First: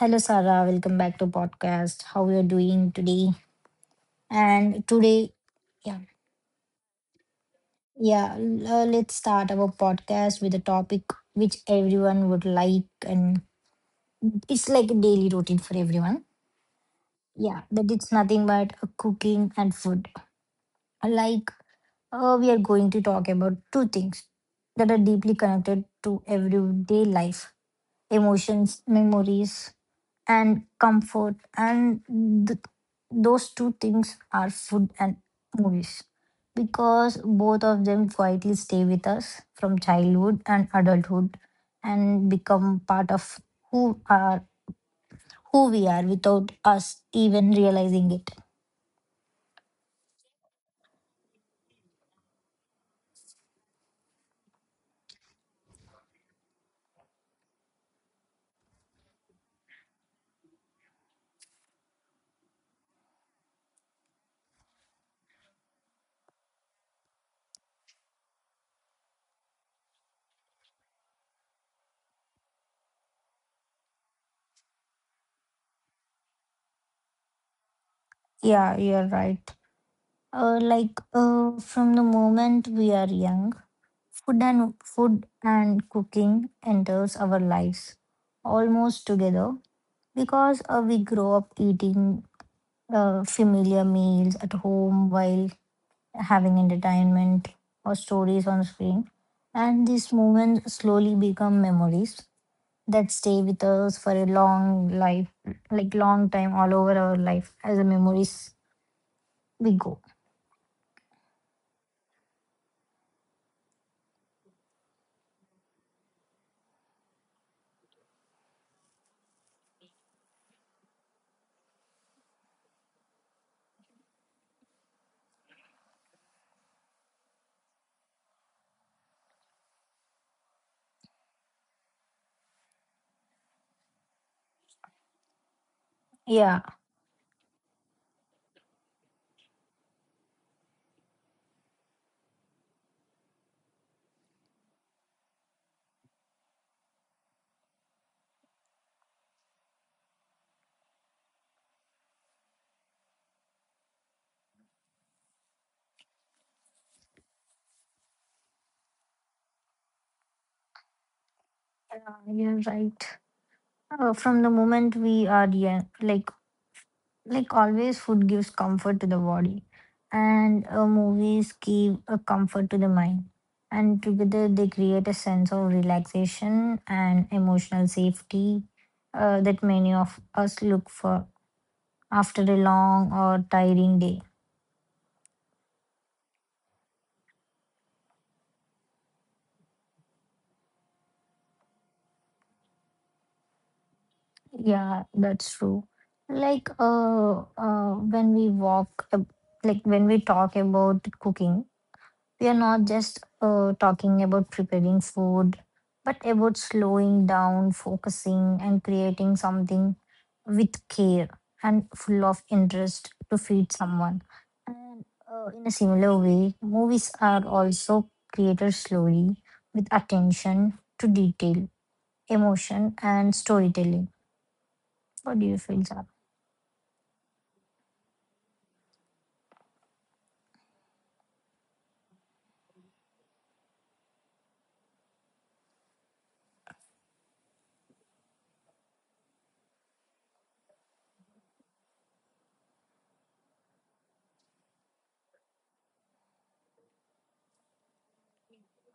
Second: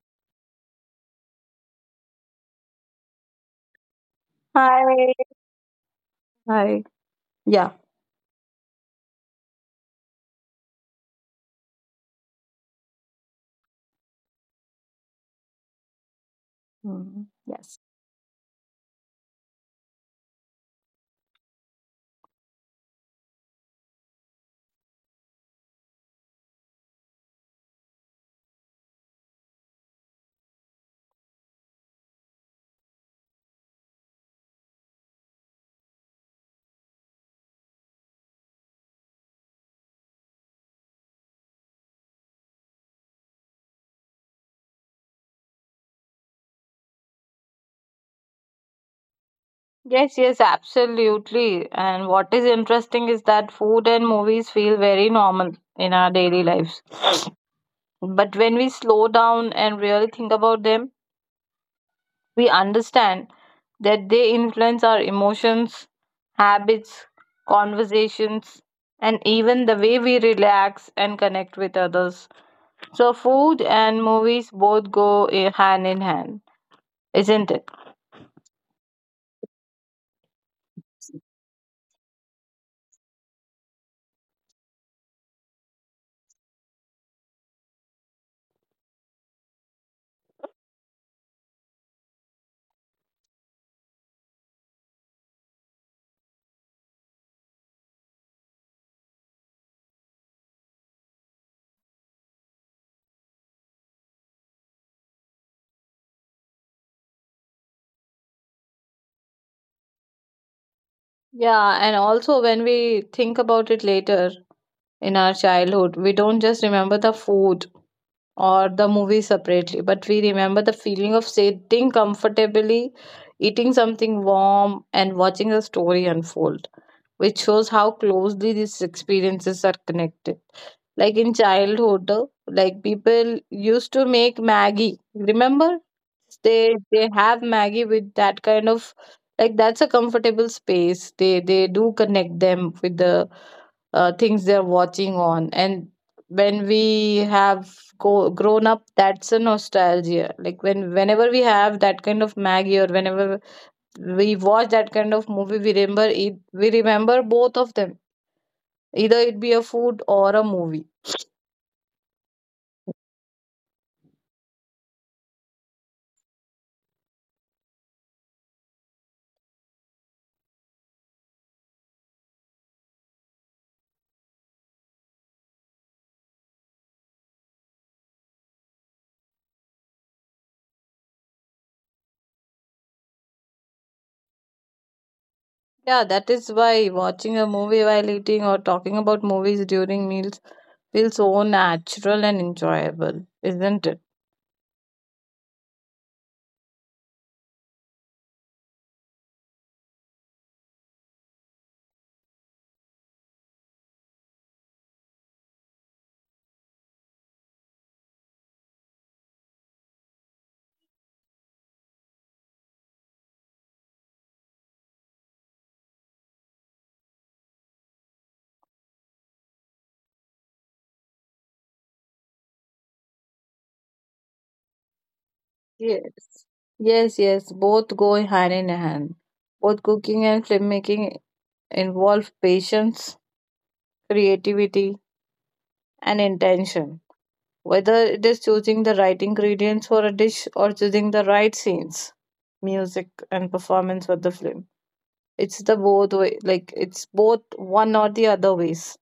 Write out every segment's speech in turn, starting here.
Hello, Sarah. Welcome back to podcast. How you are doing today? And today, Hi. yeah, Hi. Yeah. yeah. Let's start our podcast with a topic which everyone would like, and it's like a daily routine for everyone. Yeah, Yes. that it's nothing but cooking and food. Like, we are going to talk about two things that are deeply connected to everyday life, emotions, memories, and comfort. And th- those two things are food and movies because both of them quietly stay with us from childhood and adulthood and become part of who are who we are without us even realizing it. Yes, yes, absolutely. And what is interesting is that food and movies feel very normal in our daily lives. But when we slow down and really think about them, we understand that they influence our emotions, habits, conversations, and even the way we relax and connect with others. So, food and movies both go hand in hand, isn't it? Yeah, you're right. Like, from the moment we are young, food and cooking enters our lives almost together because we grow up eating familiar meals at home while having entertainment or stories on screen, and these moments slowly become memories that stay with us for a long life, like long time all over our life as the memories we go. Yeah, and also when we think about it later in our childhood, we don't just remember the food or the movie separately, but we remember the feeling of sitting comfortably, eating something warm, and watching the story unfold, which shows how closely these experiences are connected, like in childhood, like people used to make maggie, remember, Yeah. they have maggie with that kind of, like that's a comfortable space, they do connect them with the things they're watching on. And when we have go, grown up, that's a nostalgia, like when whenever we have that kind of maggie or whenever we watch that kind of movie, we remember it, we remember both of them, either it be a food or a movie. Yeah, you're right. From the moment we are young, like always, food gives comfort to the body, and movies give a comfort to the mind, and together they create a sense of relaxation and emotional safety that many of us look for after a long or tiring day. Yeah, that is why watching a movie while eating or talking about movies during meals feels so natural and enjoyable, isn't it? Yeah, that's true. Like, uh when we walk, uh, like when we talk about cooking, we are not just talking about preparing food, but about slowing down, focusing, and creating something with care and full of interest to feed someone. And in a similar way, movies are also created slowly with attention to detail, emotion, and storytelling. What do you feel, Sarah? Yes. Yes, yes, both go hand in hand. Both cooking and filmmaking involve patience, creativity, and intention. Whether it is choosing the right ingredients for a dish or choosing the right scenes, music, and performance for the film, it's the both way, like it's both one or the other ways.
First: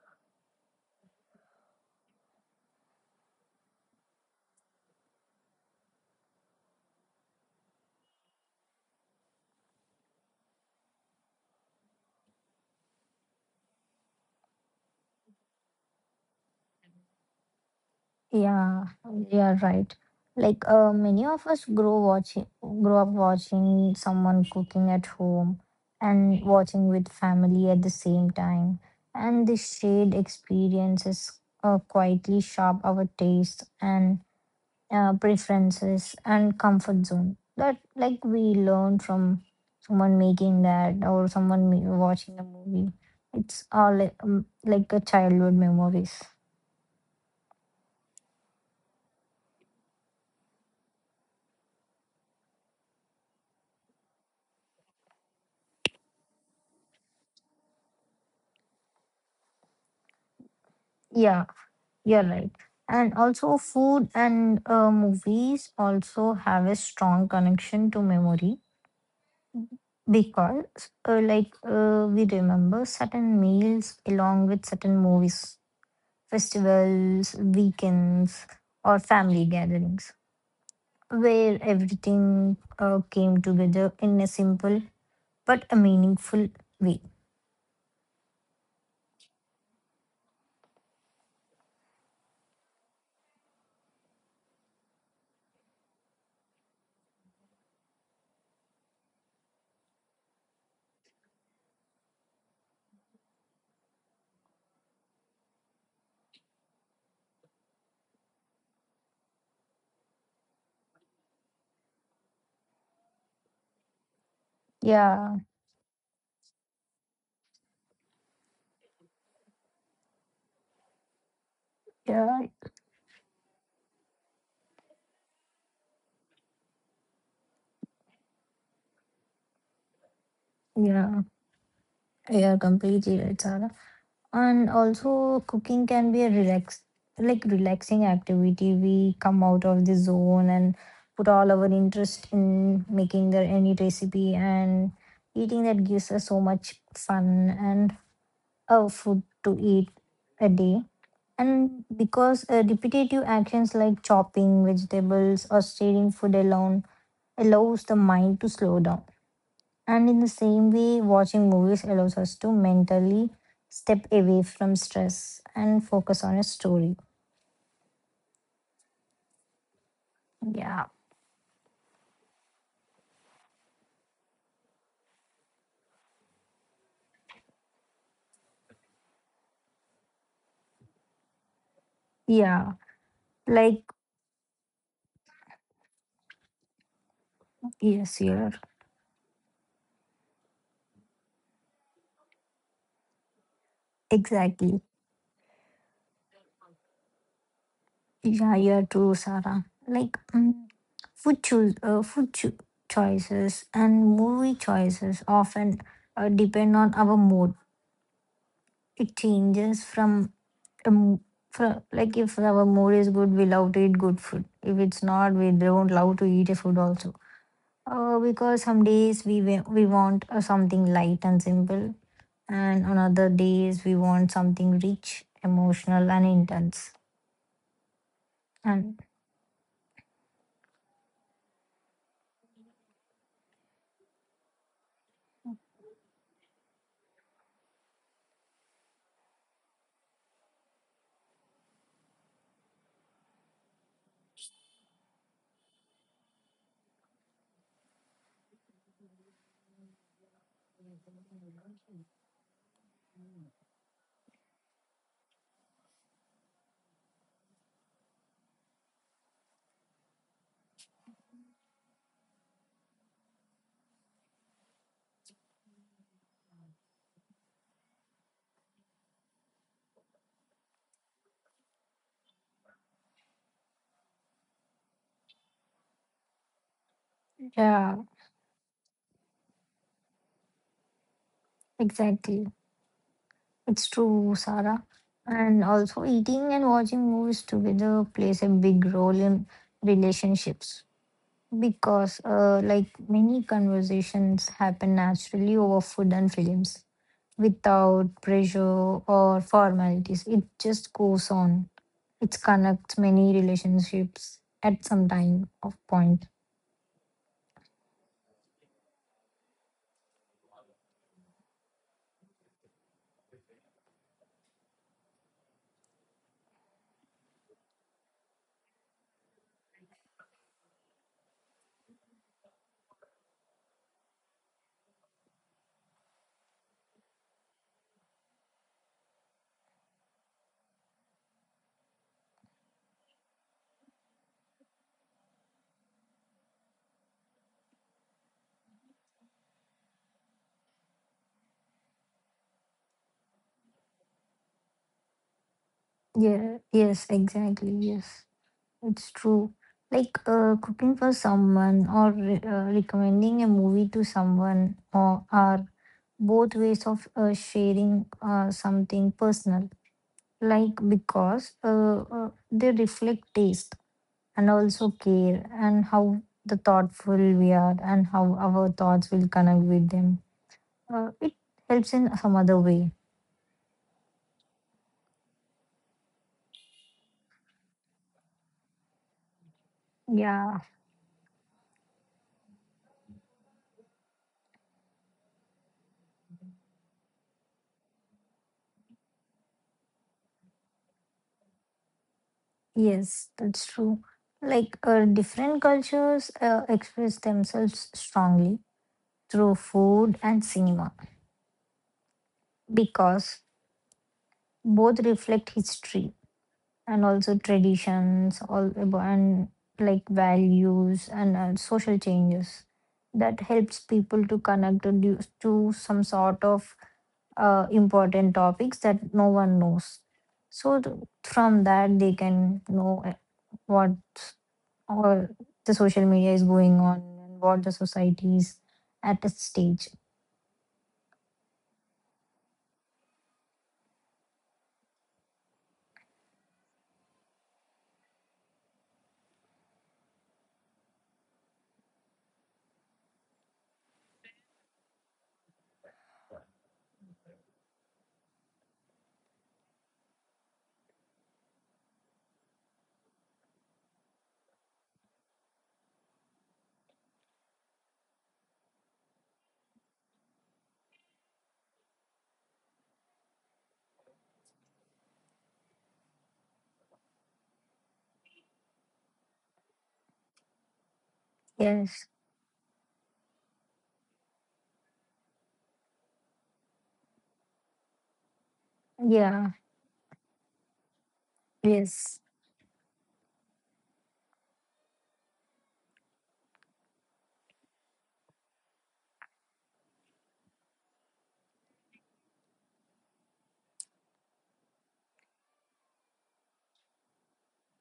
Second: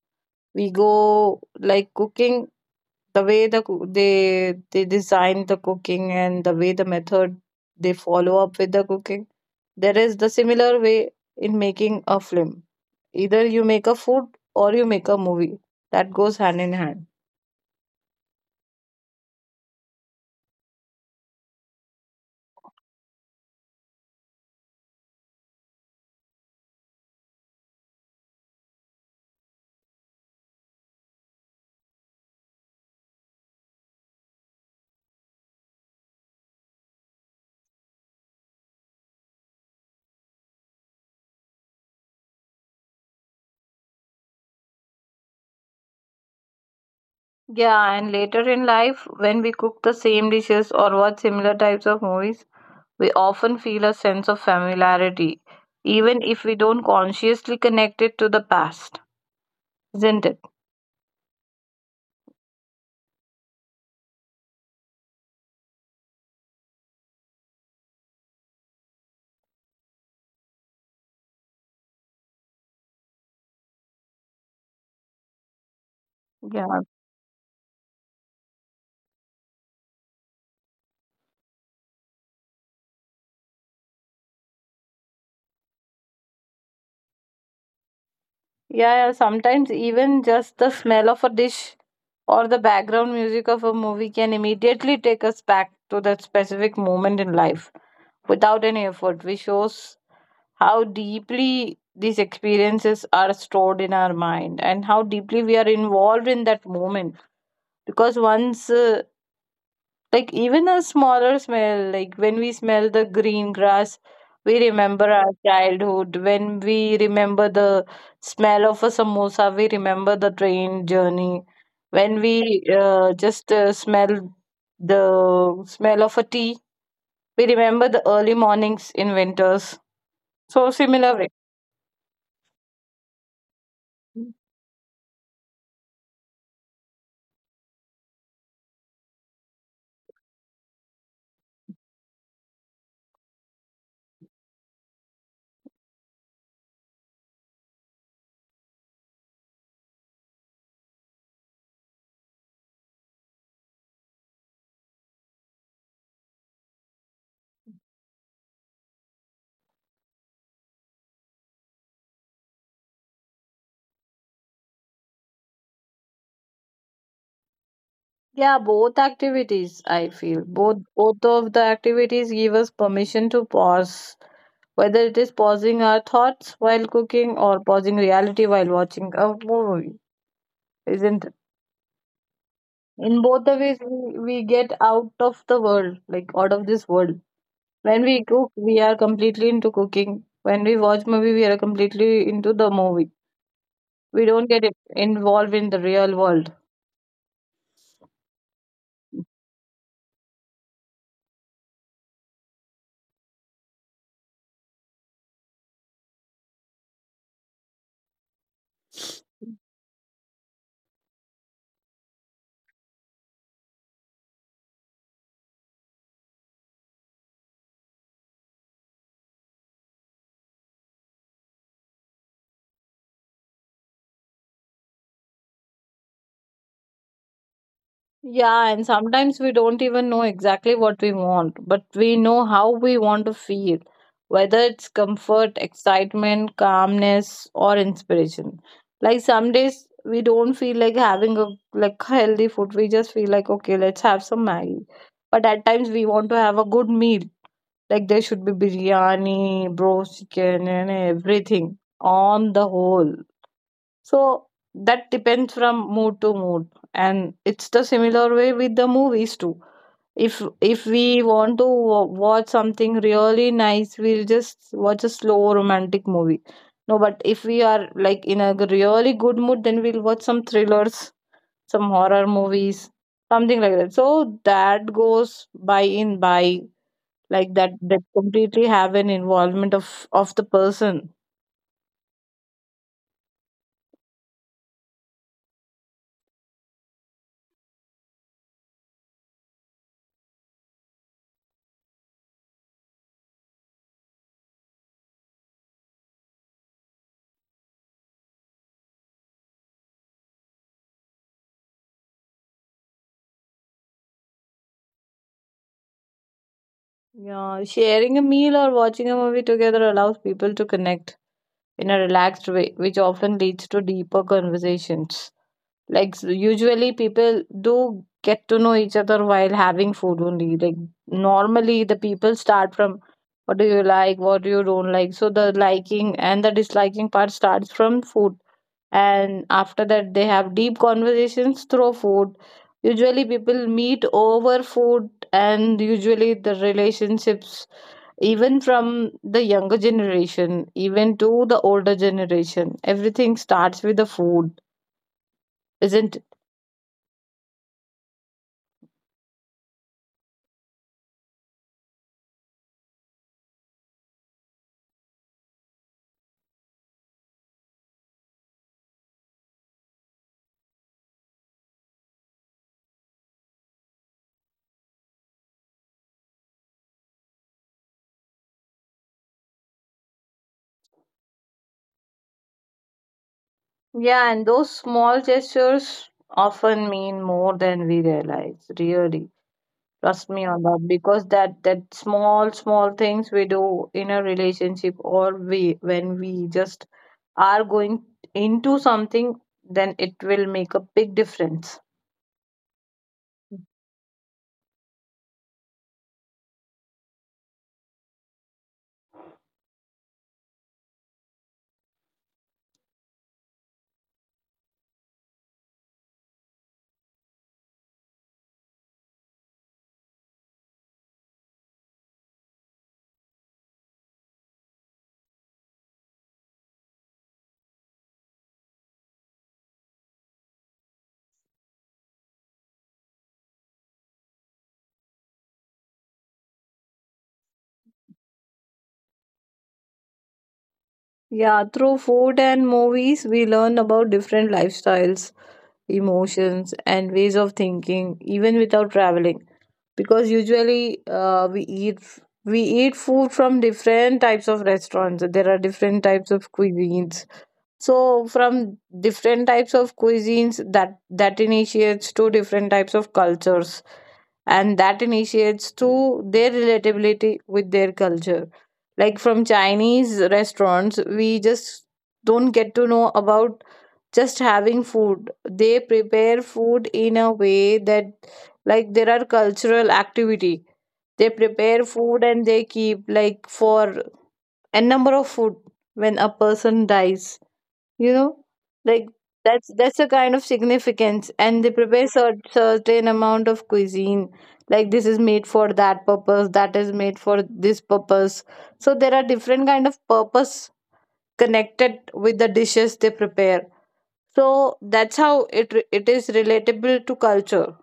We go like cooking, the way the they design the cooking and the way the method they follow up with the cooking, there is the similar way in making a film. Either you make a food or you make a movie, that goes hand in hand. Yeah, you're right. Like, many of us grow watching, grow up watching someone cooking at home and watching with family at the same time, and this shared experiences quietly shape our taste and preferences and comfort zone. That like we learn from someone making that or someone watching a movie. It's all like a childhood memories. Yeah, and later in life when we cook the same dishes or watch similar types of movies, we often feel a sense of familiarity, even if we don't consciously connect it to the past, isn't it? Yeah, you're right. And also, food and movies also have a strong connection to memory because, like, we remember certain meals along with certain movies, Yeah. festivals, weekends, or family gatherings, where everything came together in a simple but a meaningful way. Yeah, yeah, sometimes even just the smell of a dish or the background music of a movie can immediately take us back to that specific moment in life without any effort, which shows how deeply these experiences are stored in our mind and how deeply we are involved in that moment. Because once like even a smaller smell, like when we smell the green grass, we remember our Yeah, childhood. When we remember the smell of a samosa, we remember the train journey. When yeah, we just smell the smell of a tea, we remember the early mornings in winters. So similar yeah. way. You're completely right, Sara. And also, cooking can be a like relaxing activity. We come out of the zone and put all our interest in making the any recipe and eating that gives us so much fun and food to eat a day. And because repetitive actions like chopping vegetables or stirring food alone allows the mind to slow down, and in the same way, watching movies allows us to mentally step away from stress and focus on a story. Yeah, both activities, I feel. Both Yeah. both of the activities give us permission to pause, whether it is pausing our thoughts while cooking or pausing reality while watching a movie, isn't it? Yeah. In both the ways, Like, we get out of the world, like out of this world. When yes, we you're cook, we are completely into cooking. When we watch movie, we are completely into the movie. We don't exactly. involved in the real world. Yeah, you're true, Sarah. Like, food, choose, food cho- choices and movie choices often depend on our mood. It changes from, um, like, if our mood is good, we love to eat good food. If it's not, we don't love to eat a food also. Because some days we want something light and simple, and on other days we want something rich, emotional, and intense. Yeah, and And sometimes we don't even know exactly what we want, but we know how we want to feel, whether it's comfort, excitement, calmness, or inspiration. Like some days we don't feel like having a, like healthy food. We just feel like okay, let's have some Maggie. But at times we want to have a good meal. Like there should be biryani, roast chicken, and everything on the whole. So that depends from mood to mood, and it's the similar way with the movies too. If we want to watch something really nice, we'll just watch a slow romantic movie. No, but if we are like in a really good mood, then we'll watch some thrillers, some horror movies, something like that. So that goes by in by, like that yeah, that completely have an involvement of the person. exactly, it's true, Sarah. And also, eating and watching movies together plays a big role in relationships. Because, like many conversations happen naturally over food and films without pressure or formalities. It just goes on. It connects many relationships at some time of point. Yeah, sharing a meal or watching a movie together allows people to connect in a relaxed way, which often leads to deeper conversations. Like usually people do get to know each other while having food only. Like normally the people start from, what do you like, what you don't like. So the liking and the disliking part starts from food. And after that they have deep conversations through food. Usually people meet over food and usually the relationships, even from the younger generation even to the older generation, everything starts with the food, isn't it? Yeah, yes, exactly. Yes, it's true. Like, cooking for someone or recommending a movie to someone or are both ways of sharing something personal. Like because they reflect taste and also care and how the thoughtful we are and how our thoughts will connect with them. It helps in some other way. Yeah, and those small gestures often mean more than we realize, really, trust me Yeah, on that, because that that small small things we do in a relationship, or we when we just are going into something, then it will make a big difference. yes, that's true. Like, different cultures express themselves strongly through food and cinema because both reflect history and also traditions and like values and social changes, that helps people to connect to some sort of important topics that no one knows. So from that they can know what all the social media is going on and what the society is at its stage. Yeah, through food and movies, we learn about different lifestyles, emotions, and ways of thinking, even without traveling. Because usually we eat, we eat food from different types of restaurants. There are different types of cuisines. So from different types of cuisines, that that initiates to different types of cultures, and that initiates to their relatability with their culture. Like from Chinese restaurants, we just don't get to know about just having food. They prepare food in a way that, like there are cultural activity. They prepare Yes, food and they keep like for a number of food when a person dies, you know, like yeah, that's a kind of significance and they prepare yes, certain amount of cuisine, like this is made for that purpose, that is made for this purpose, so there are different kind of purpose connected with the dishes they prepare. So that's how it it is relatable to culture.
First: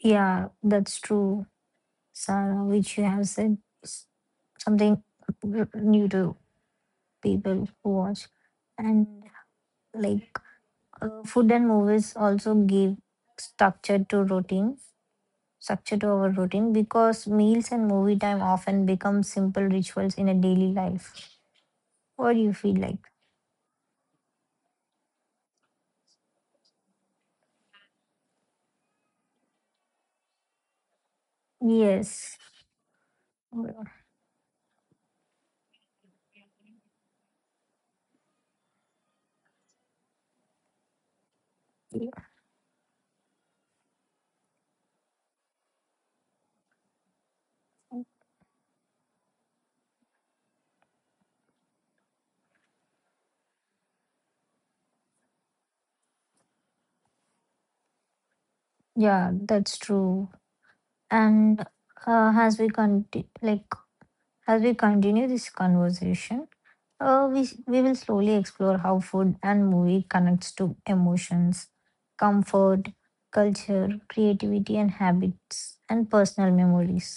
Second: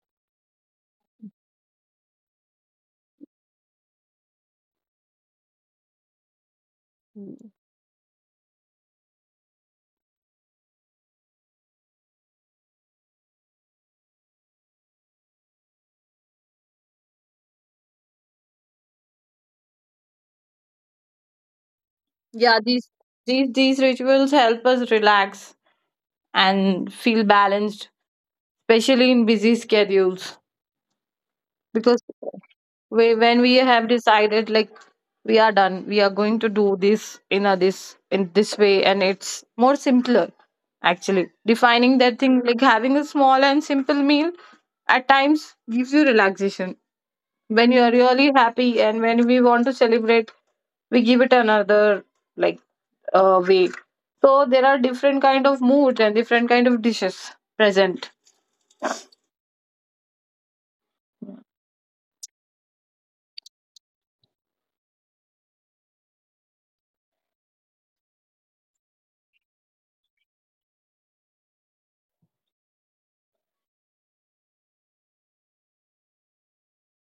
yeah, that's true, Sarah, which you have said something new to people who watch. And like, food and movies also give structure to routine structure to our routine because meals and movie time often become simple rituals in a daily life. What do you Yeah, feel these like? these these rituals help us relax and feel balanced, especially in busy schedules, because Yes, we, when we have decided like we are done, we are going to do this in a this, in this way, and it's more simpler. Actually defining yeah. that thing, like having a small and simple meal at times gives you relaxation. When you are really happy and when we want to celebrate, we give it another, like way. So there are different kind of moods and different kind of dishes present. Yeah, that's true. And uh, as we conti- like as we continue this conversation, we will slowly explore how food and movie connects to emotions, comfort, culture, creativity and habits and personal memories.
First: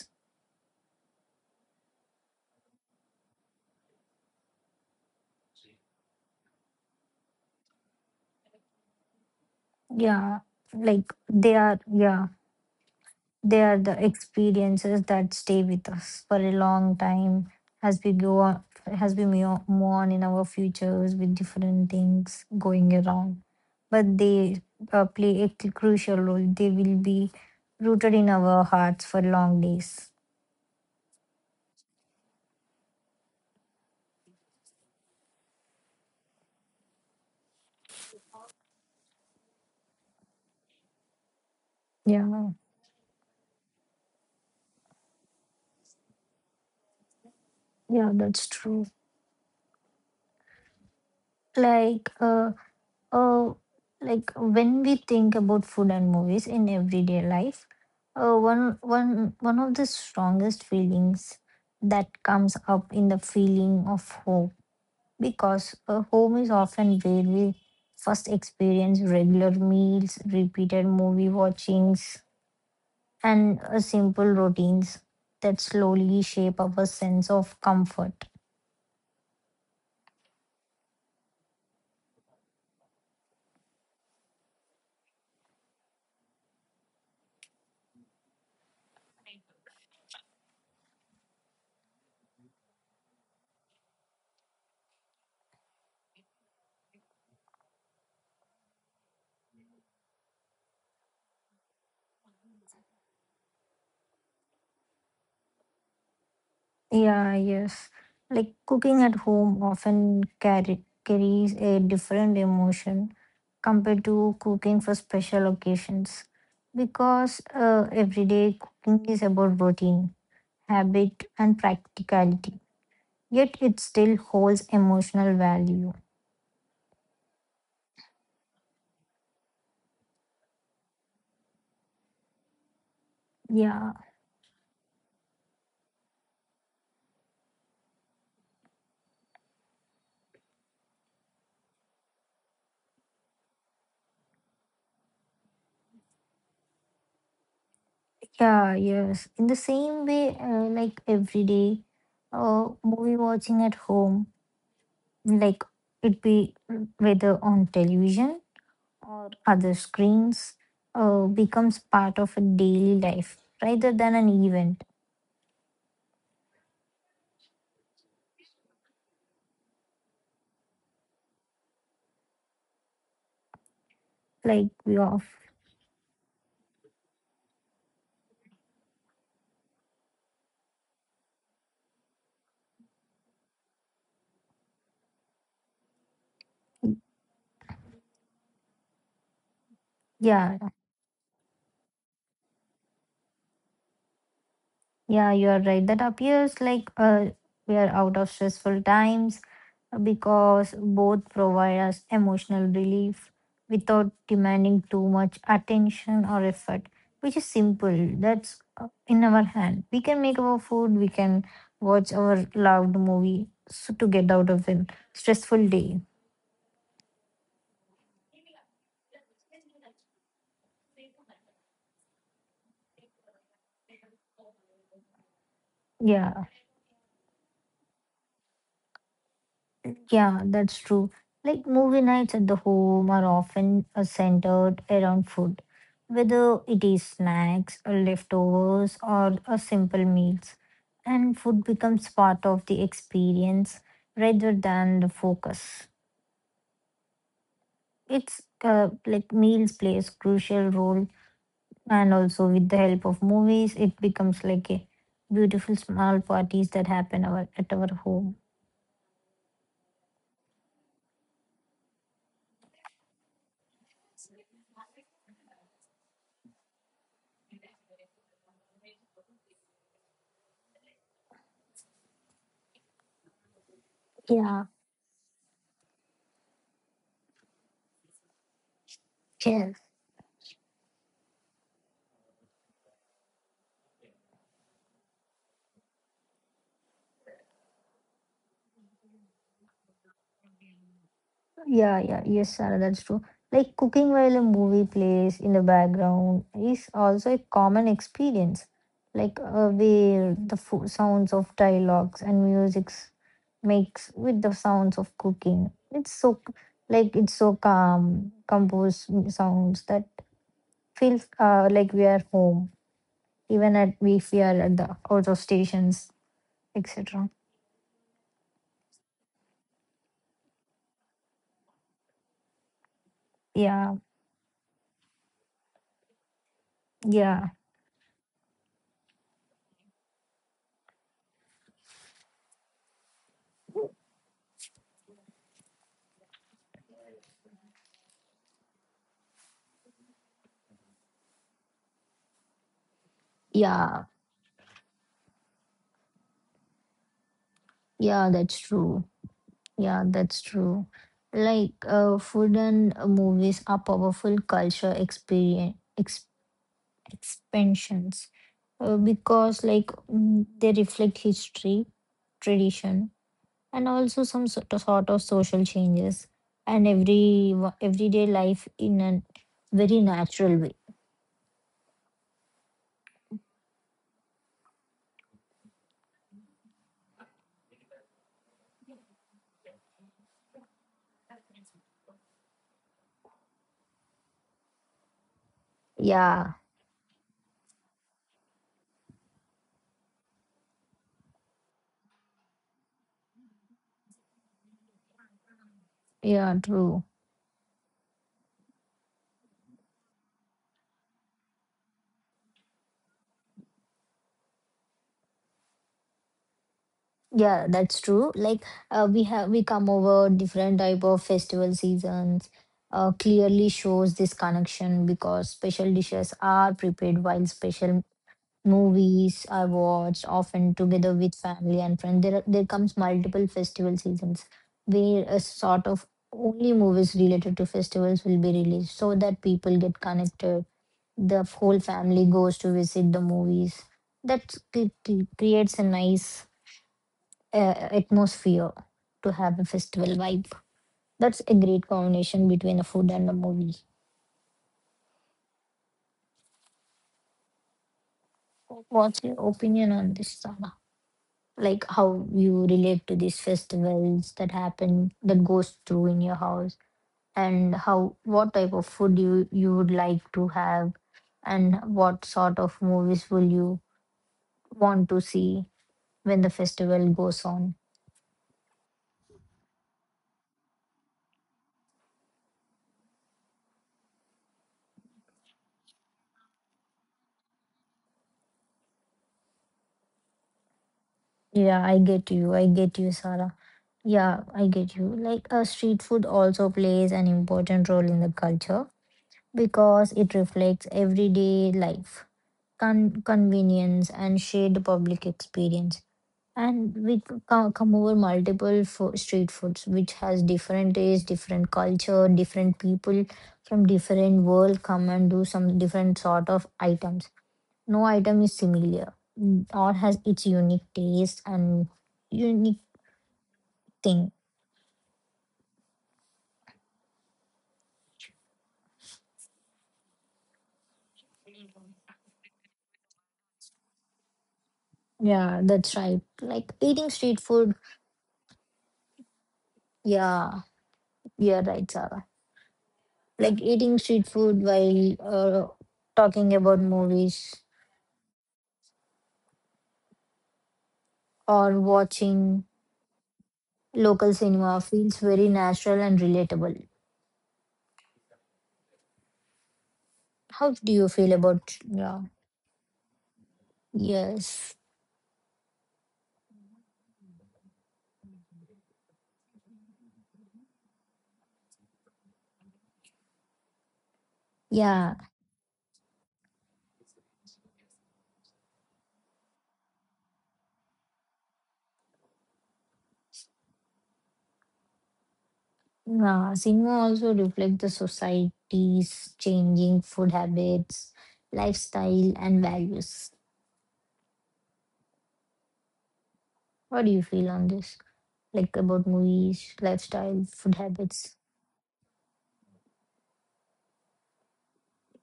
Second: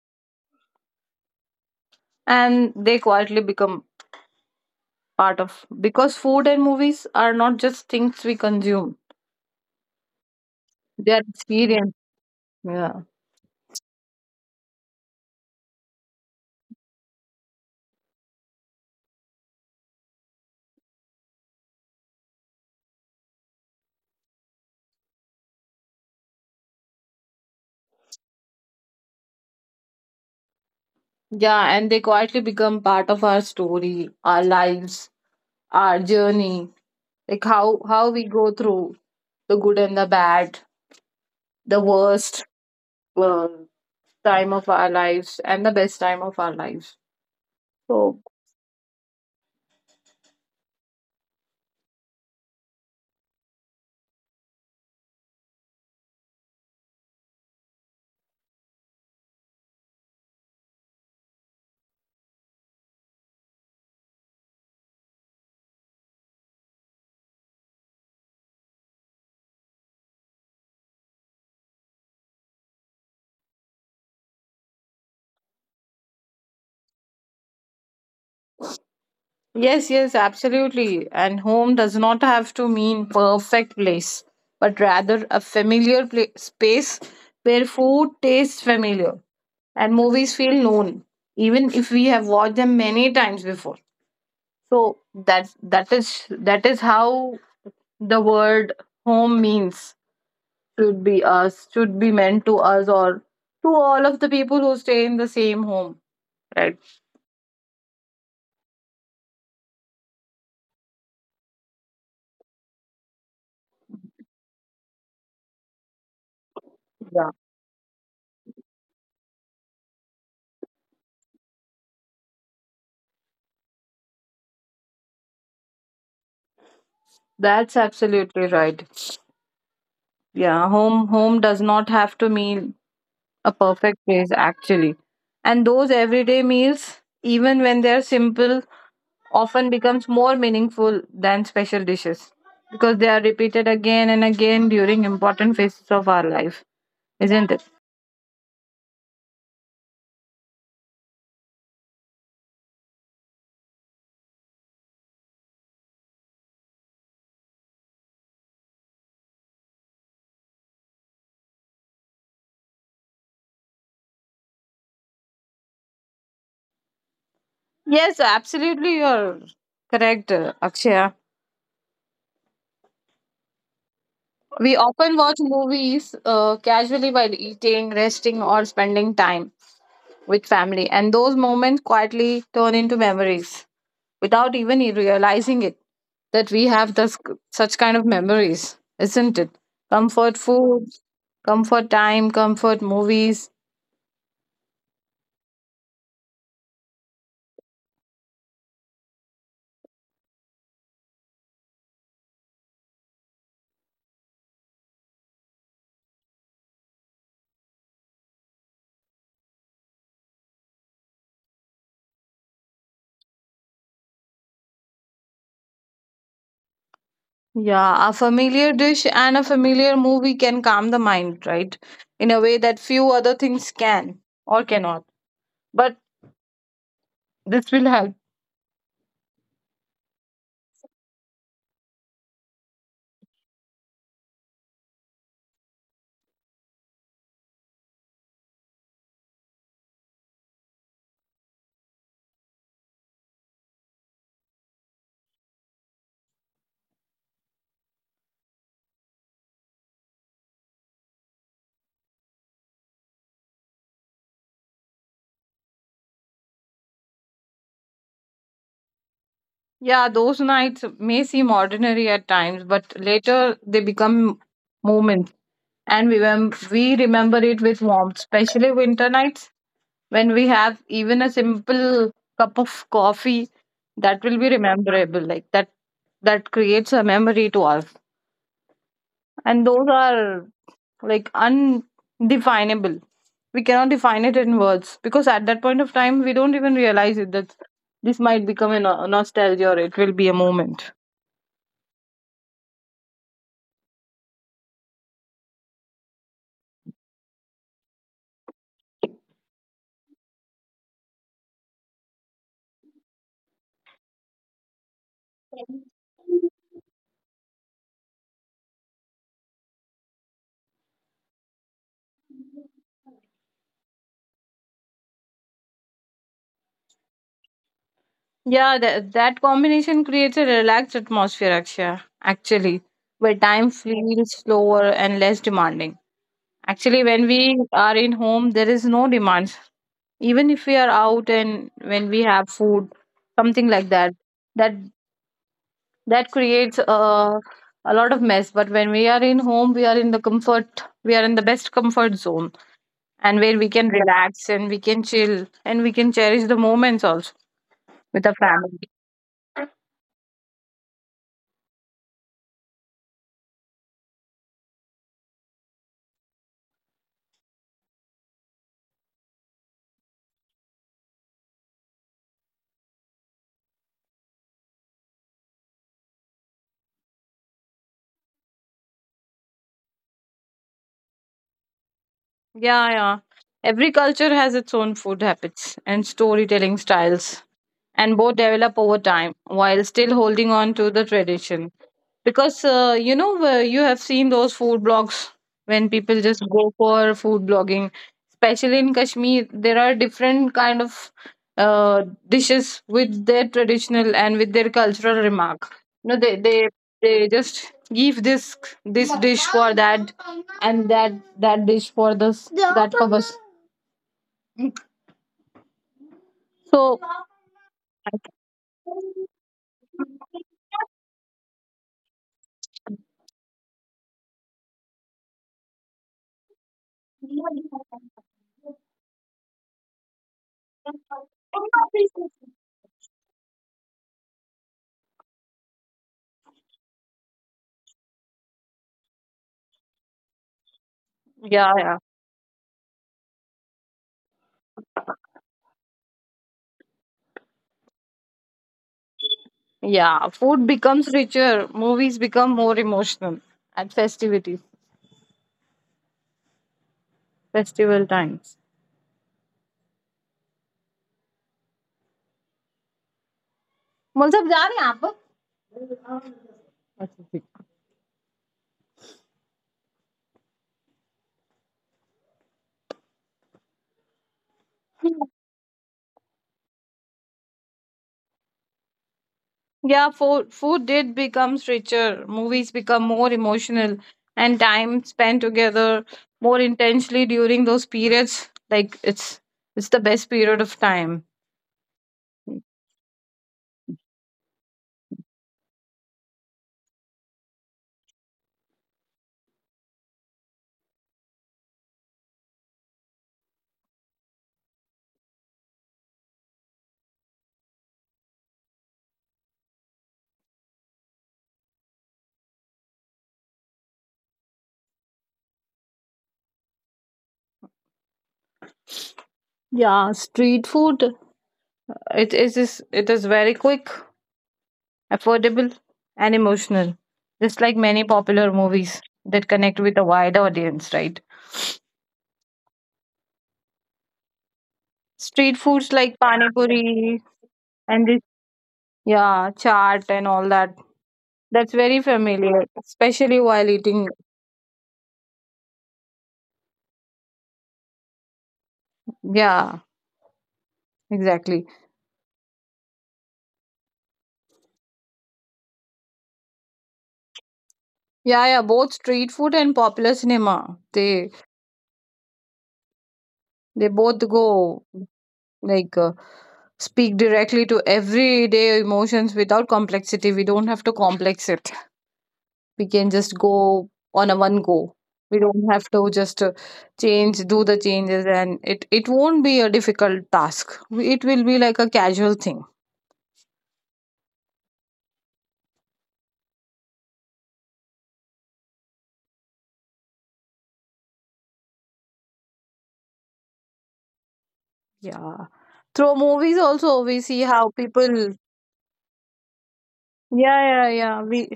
And they quietly become part of, because food and movies are not just things we consume, Yeah, like they are they are, experience. yeah, Yeah, they are the experiences that stay with us for a long time as we go on, as we move on in our futures with different things going around. But they play a crucial role. They will be rooted in our hearts for long days. yeah, and they quietly become part of our story, our lives, our journey, like how we go through the good and the bad, the worst, Yeah, uh, time of our lives and the best time of our lives, yeah, so. that's true. Like, uh, uh, like when we think about food and movies in everyday life, one of the strongest feelings that comes up in the feeling of home because home is often where we first experience regular meals, repeated movie watchings, and simple routines that slowly shape our sense of comfort. Yes, yes, absolutely. And home does not have to mean perfect place, but rather a familiar pla space where food tastes familiar and movies feel known, even if we have watched them many times before. So that is that is how the word home means, should be us, should be meant to us, or to all of the people who stay in the same home. Right. Yeah, yes. Like cooking at home often carries a different emotion compared to cooking for special occasions Yeah. because everyday cooking is about routine, habit, and practicality. Yet it still holds emotional value. That's absolutely right. Yeah, home does not have to mean a Yeah, perfect place actually. And those everyday meals, even when they're simple, often becomes more meaningful than special dishes because they are repeated again and again during important phases of our life, isn't it? yeah, yes. In the same way, like every day, movie watching at home, like it be, whether on television or other screens, becomes part of a daily life rather than an event. Yes, absolutely you're correct, Akshaya. Like We we often are, watch movies casually while eating, resting or spending time with family, and those moments quietly turn into memories without even realizing it, that we have this such kind of memories, isn't it? Comfort yeah, food, comfort time, comfort movies. yeah, you are right. That appears like we are out of stressful times because both provide us emotional relief without demanding too much attention or effort, which is simple. That's in our hand. We can make our food, we can watch our loved movie so to get out of a stressful day. Yeah, a familiar dish and a familiar movie can calm the mind, right? In a way that few other things can or cannot. But Yeah. this will help. Yeah, that's true. Like movie nights at the home are often centered around food, whether it is snacks, or leftovers, or a simple meals. And food becomes part of the experience rather than the focus. It's like meals plays crucial role, and also with the help of movies, it becomes like a beautiful small parties that happen our, at our home. Yeah, those nights may seem ordinary at times, but later they become moments and we, we remember it with warmth, especially winter nights. When we have even a simple cup of coffee, that will be Yeah. rememberable. Like that, that creates a memory to us. And those are like undefinable. We cannot define it in words because at that point of time, we don't even realize it that this might become a nostalgia or it will be a moment. Yeah, yeah, yes, Sarah, that's true. Like cooking while a movie plays in the background is also a common experience. Like, where the sounds of dialogues and musics makes with the sounds of cooking. It's so like it's so calm, composed sounds that feels like we are home, even at if we are at the out of stations, etc. Yeah, that, that combination creates a relaxed atmosphere, Akshay, actually, where time Yeah, feels slower and less demanding. Actually, when yeah, we are in home, there is no demand. Even if we are out and when we have food, something like that, that that creates a lot of mess. But when we are in home, we are in the comfort, we are in the best comfort zone, and where we can yeah, relax and we can chill and we can cherish the moments also with yeah. the That's family. true. Yeah, that's true. Like, food and movies are powerful culture experience ex expansions because, like, they reflect history, tradition, and also some sort of social changes and everyday life in a very natural way. Yeah, yeah. Every culture has its own food habits and storytelling styles, and both develop over time while still holding on to the tradition. Because you have seen those food blogs when people just Yeah, go for food blogging, especially in Kashmir, there are different kind of dishes with their traditional and with their cultural remark. No, they yeah, they true. they just give this dish for that and that dish for this that covers. So Yeah, that's true. Like, we come over different type of festival seasons. Clearly shows this connection because special dishes are prepared while special movies are watched often together with family and friends. There are, there comes multiple festival seasons where a sort of only movies related to festivals will be released so that people get connected. The yeah, whole yeah. family goes to visit the movies. That creates a nice atmosphere to have a festival Yeah, vibe. food becomes That's a richer, great movies combination become between more a food and a emotional movie. at festivities, festival times. What's your opinion on this, Sana? Like how you relate to these festivals that मतलब happen, that goes through in your house, जा- and how what type of food you you would like to have, and what sort of movies will you want to see when the festival goes on? Yeah, food food did becomes richer, movies become more emotional, and time spent together more intensely during those periods. Like it's the best period of time. Yeah, I get you. I get you, Sarah. Yeah, I get you. Like, street food also plays an important role in the culture because it reflects everyday life, convenience, and shared public experience. And we come over multiple street foods, which has different taste, different culture, different people from different world come and do some different sort of items. No item is similar, or has Yeah, its street unique food. taste and unique It is very quick, thing. affordable, and emotional. Just like many popular movies that connect with a wide audience, right? Yeah, that's Street right. foods like Like pani eating street food. puri and this, yeah, Yeah, chaat and all that. you're right, Sarah. That's very familiar, Like eating especially street while food eating. while talking about movies Yeah. or Exactly. watching local cinema feels very natural and relatable. Yeah, yeah. Both street How food do and you feel popular about? cinema. Yeah. They Yes. they both go, like uh, speak directly to everyday emotions without complexity. We don't have to complex it. We can just Yeah. go on a one go. We don't have to just change, do the changes, and it won't be a difficult task. We- It will be like a casual thing. Yeah. Cinema also reflects the society's changing food habits, lifestyle, and values. What do you feel on this? Like Yeah. about movies, Through movies lifestyle, also food we see habits. how people. Yeah, yeah, yeah.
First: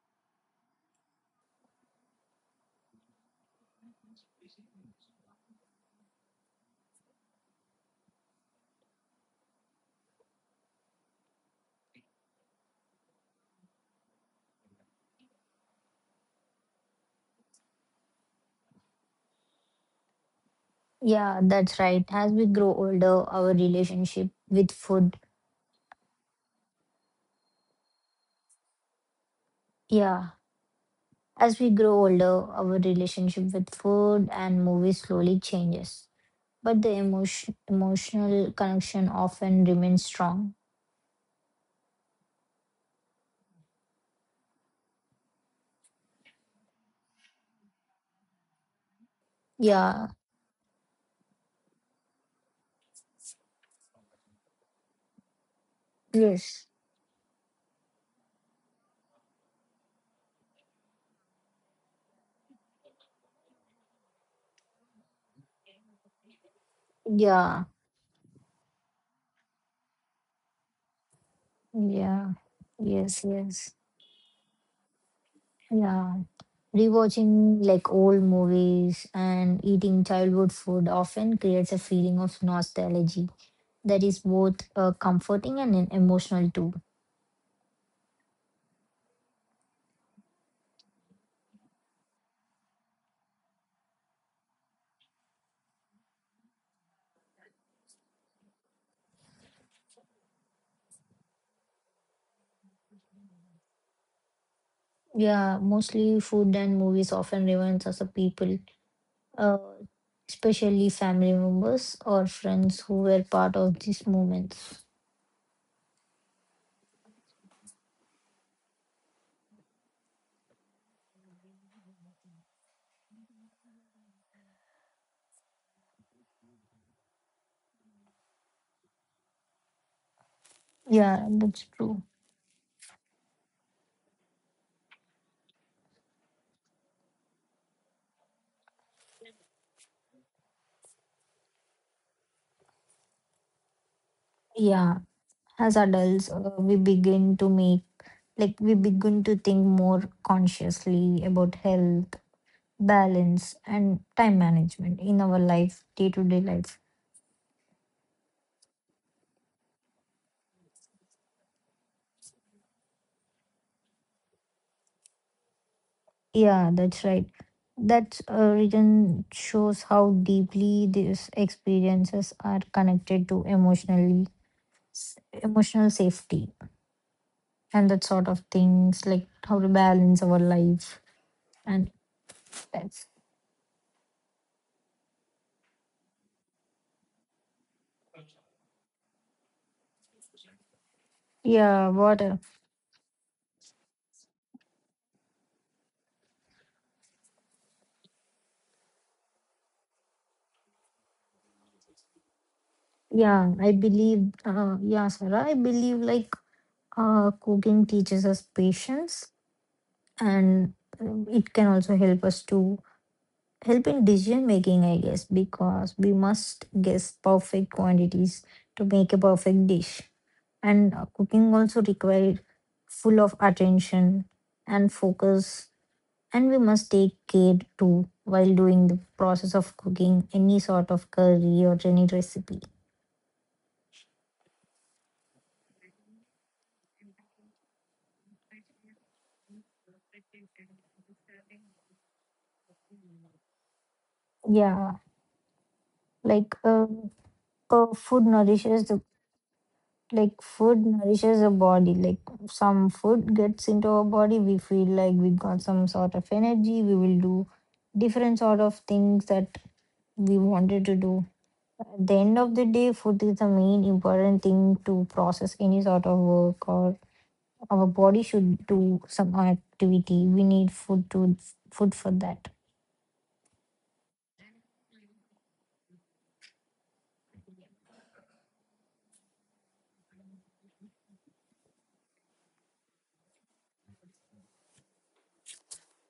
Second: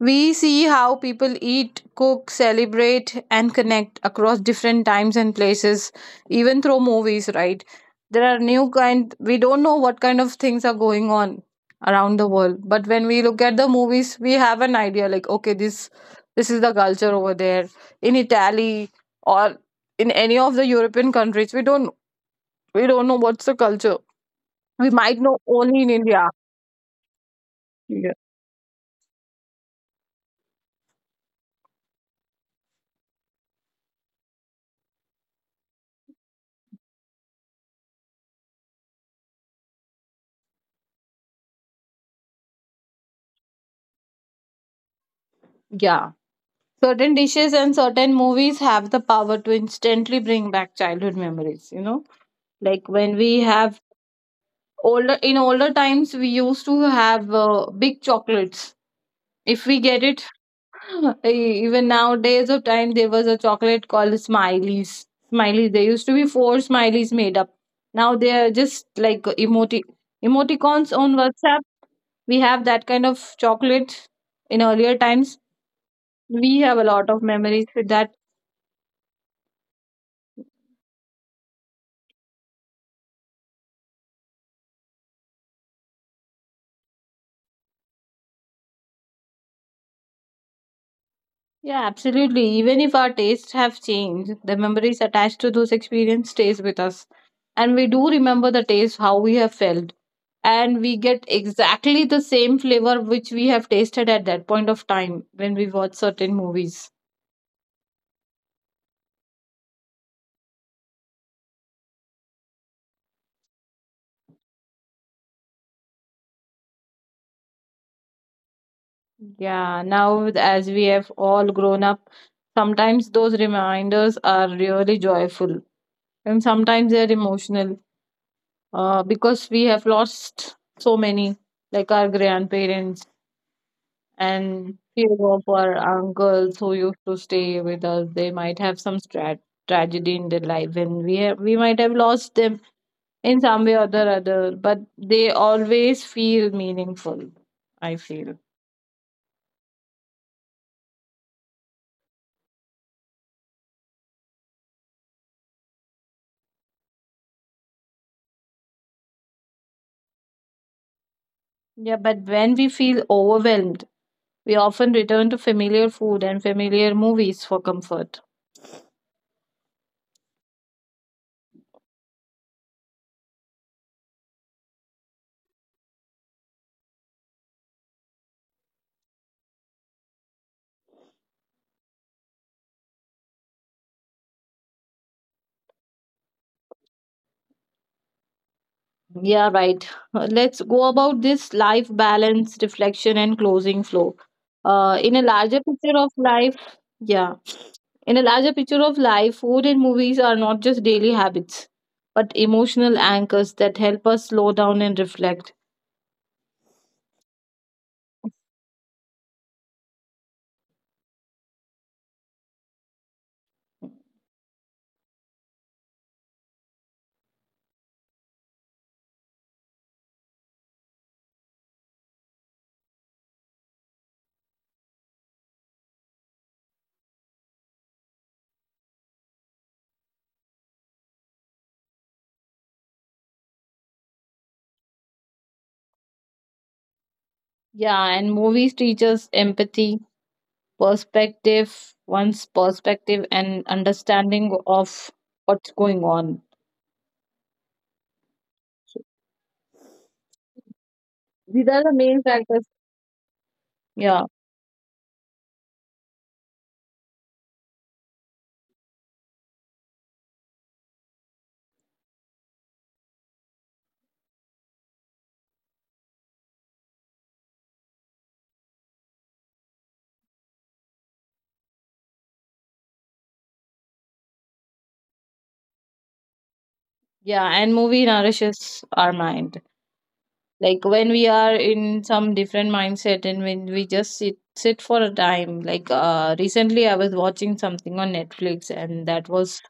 We see how people eat, cook, celebrate, and connect across different times and places, even through movies, right? There are new kind, we don't know what kind of things are going on around the world. But when we look at the movies, we have an idea like, okay, this is the culture over there. In Italy or in any of the European Yeah, countries, that's right. As we grow we older, don't know our what's the relationship culture. with food, We might know only in India. Yeah. yeah, as we grow older, our relationship with food and movies slowly changes. But the emotion, emotional connection often remains strong. Yeah. Certain dishes and certain movies have the power to instantly bring back childhood memories. Like when we Yeah, have older, in older times we used to have big chocolates if we get it. yes, Even nowadays of time, there was a chocolate called smileys. There used to be four smileys made up. Now they are just like emoticons on yeah, WhatsApp. We have that kind of chocolate in earlier times. yeah, We have yes, a lot of yes, memories with that. yeah. Rewatching like old movies and eating childhood food often creates a feeling of nostalgia that is both comforting and emotional too. Yeah, absolutely. Even if our tastes have changed, the memories attached to those experiences stays with us. And we do remember the taste, how we have felt. And we get exactly the same flavor which we have tasted at that point of time when we watch certain movies. Yeah, mostly food and movies often reminds us of people, uh, especially family members or friends who were part of these moments. Yeah, now as we have all grown up, sometimes those reminders are really joyful and sometimes they're emotional, because we have lost so many, like our grandparents. And Yeah, few that's of true. our uncles who used to stay with us, they might have some tragedy in their life, and we might have lost them in some way or the other. But they always feel meaningful. I feel. Yeah, as adults, we begin to think more consciously about health, balance, and time management in our life, day to day life. Yeah, but when we feel overwhelmed, we often return to familiar food and familiar movies for comfort. Yeah, that's right. That region shows how deeply these experiences are connected to emotionally s- emotional safety and that sort of things like how to balance our life. And that's, Yeah, right. Let's go about this life balance, reflection, and closing flow. Uh, in a yeah, larger what picture a, of life, yeah, In a larger picture of life, food and movies are not just daily habits, but emotional anchors that help us slow down and reflect. yeah, I believe. Yeah, Sarah, I believe like cooking teaches us patience and it can also help us to help in decision making, I guess, because we must guess perfect quantities to make a perfect dish. And cooking also required full of attention and focus, and we must take care too while doing the process of cooking any sort of curry or any recipe. Yeah, and movies teach us empathy, perspective, one's perspective, and understanding of what's going on. Yeah. So, Like, these food are the main nourishes the factors. like Yeah, food nourishes a body. Like some food gets into our body, we feel like we got some sort of energy, we will do different sort of things that we wanted to do. At the end of the day, food is the main important thing to process any sort of work, or our body should do some activity, we need food for that. yeah, and movie nourishes our mind. Like when we are in some different mindset and when we just sit for a time. Like recently I was watching something on Netflix, and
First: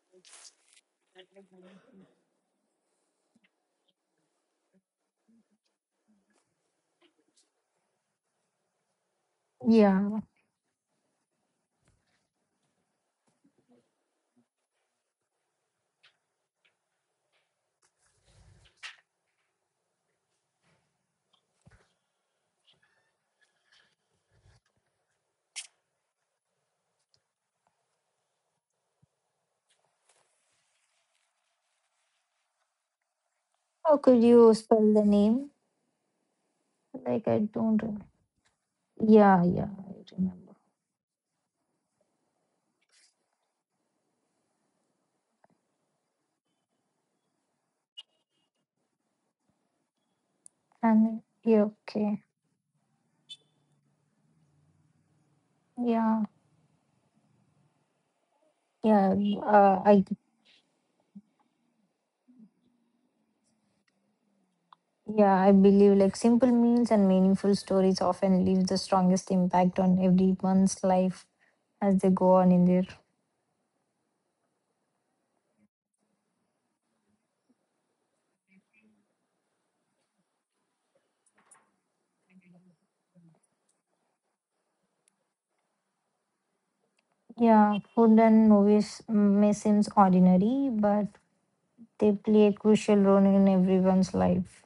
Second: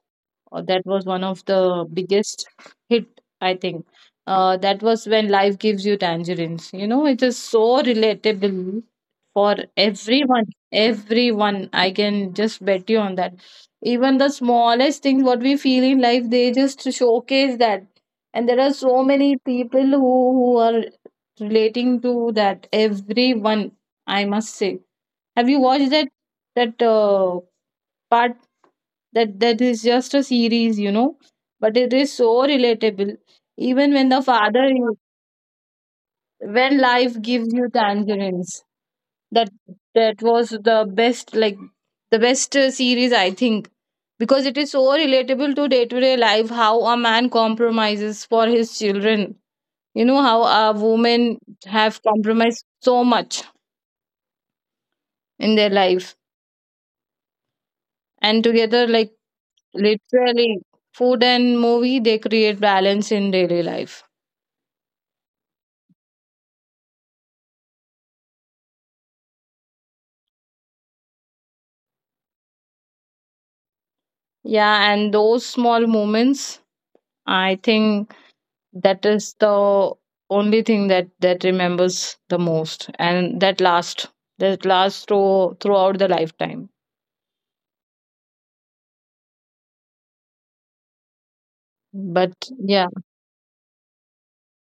that was one of the biggest hit, I think. That was When Life Gives You Tangerines, you know. It is so relatable for Yeah. everyone. Everyone, I can just bet you on that. Even the smallest things what we feel in life, they just showcase that. And there are so many people who are relating to that. Everyone, I must say. Have you watched that? that uh, part? That that is just a series, you know, but it is so relatable. Even How when the could you father, spell the name? When Life Like, I Gives You don't. Tangerines, Yeah, that yeah, I that remember. was the best. Like the best series, I think, because it is so relatable to day life. How a man compromises for his children, you know. And How yeah, a okay. woman have compromised so much Yeah. in their life. Yeah, And together, like I, literally, food and movie, they create balance in daily life. yeah, I believe like simple meals and meaningful stories often leave the strongest impact on everyone's life as they go on in their. Yeah, and those small moments, I think, that is the only thing that remembers the most, and that lasts throughout the lifetime. Yeah. Food and movies may seem ordinary, but they But play a crucial yeah, role in everyone's life.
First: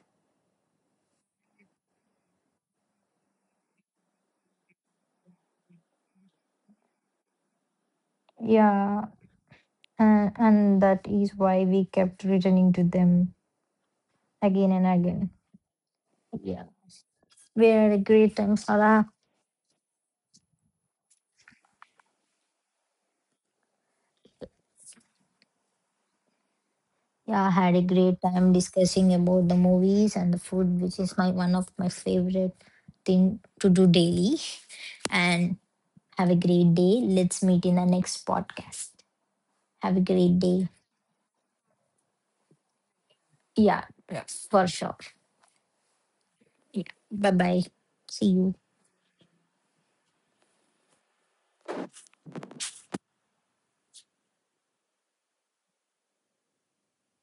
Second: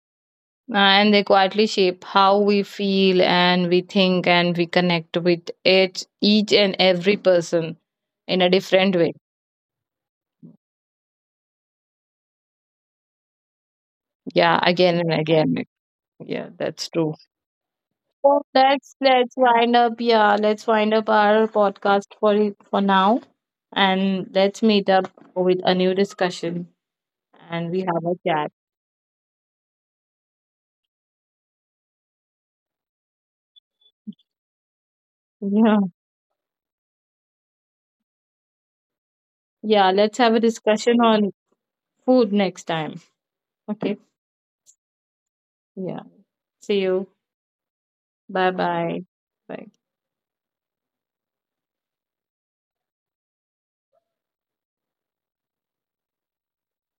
and they quietly shape how we feel and we think and we connect with each and every person in a different way. Yeah, and that is why we kept returning to them Yeah, again and again and again. again. Yeah, Yeah, that's true. we had a So great time, let's Farah. let's wind up. Yeah, let's wind up our podcast for now, and let's meet up with a new discussion Yeah, I and we had a have a great chat. time discussing about the movies and the food, which is my one of my favorite thing to do daily. And Yeah, have a great day. Let's meet in the next podcast. Have a yeah. great Let's have a day. discussion on food next time. Yeah, Okay. for sure. Yeah. Yeah. See Bye you. bye. See you. Bye bye. Bye.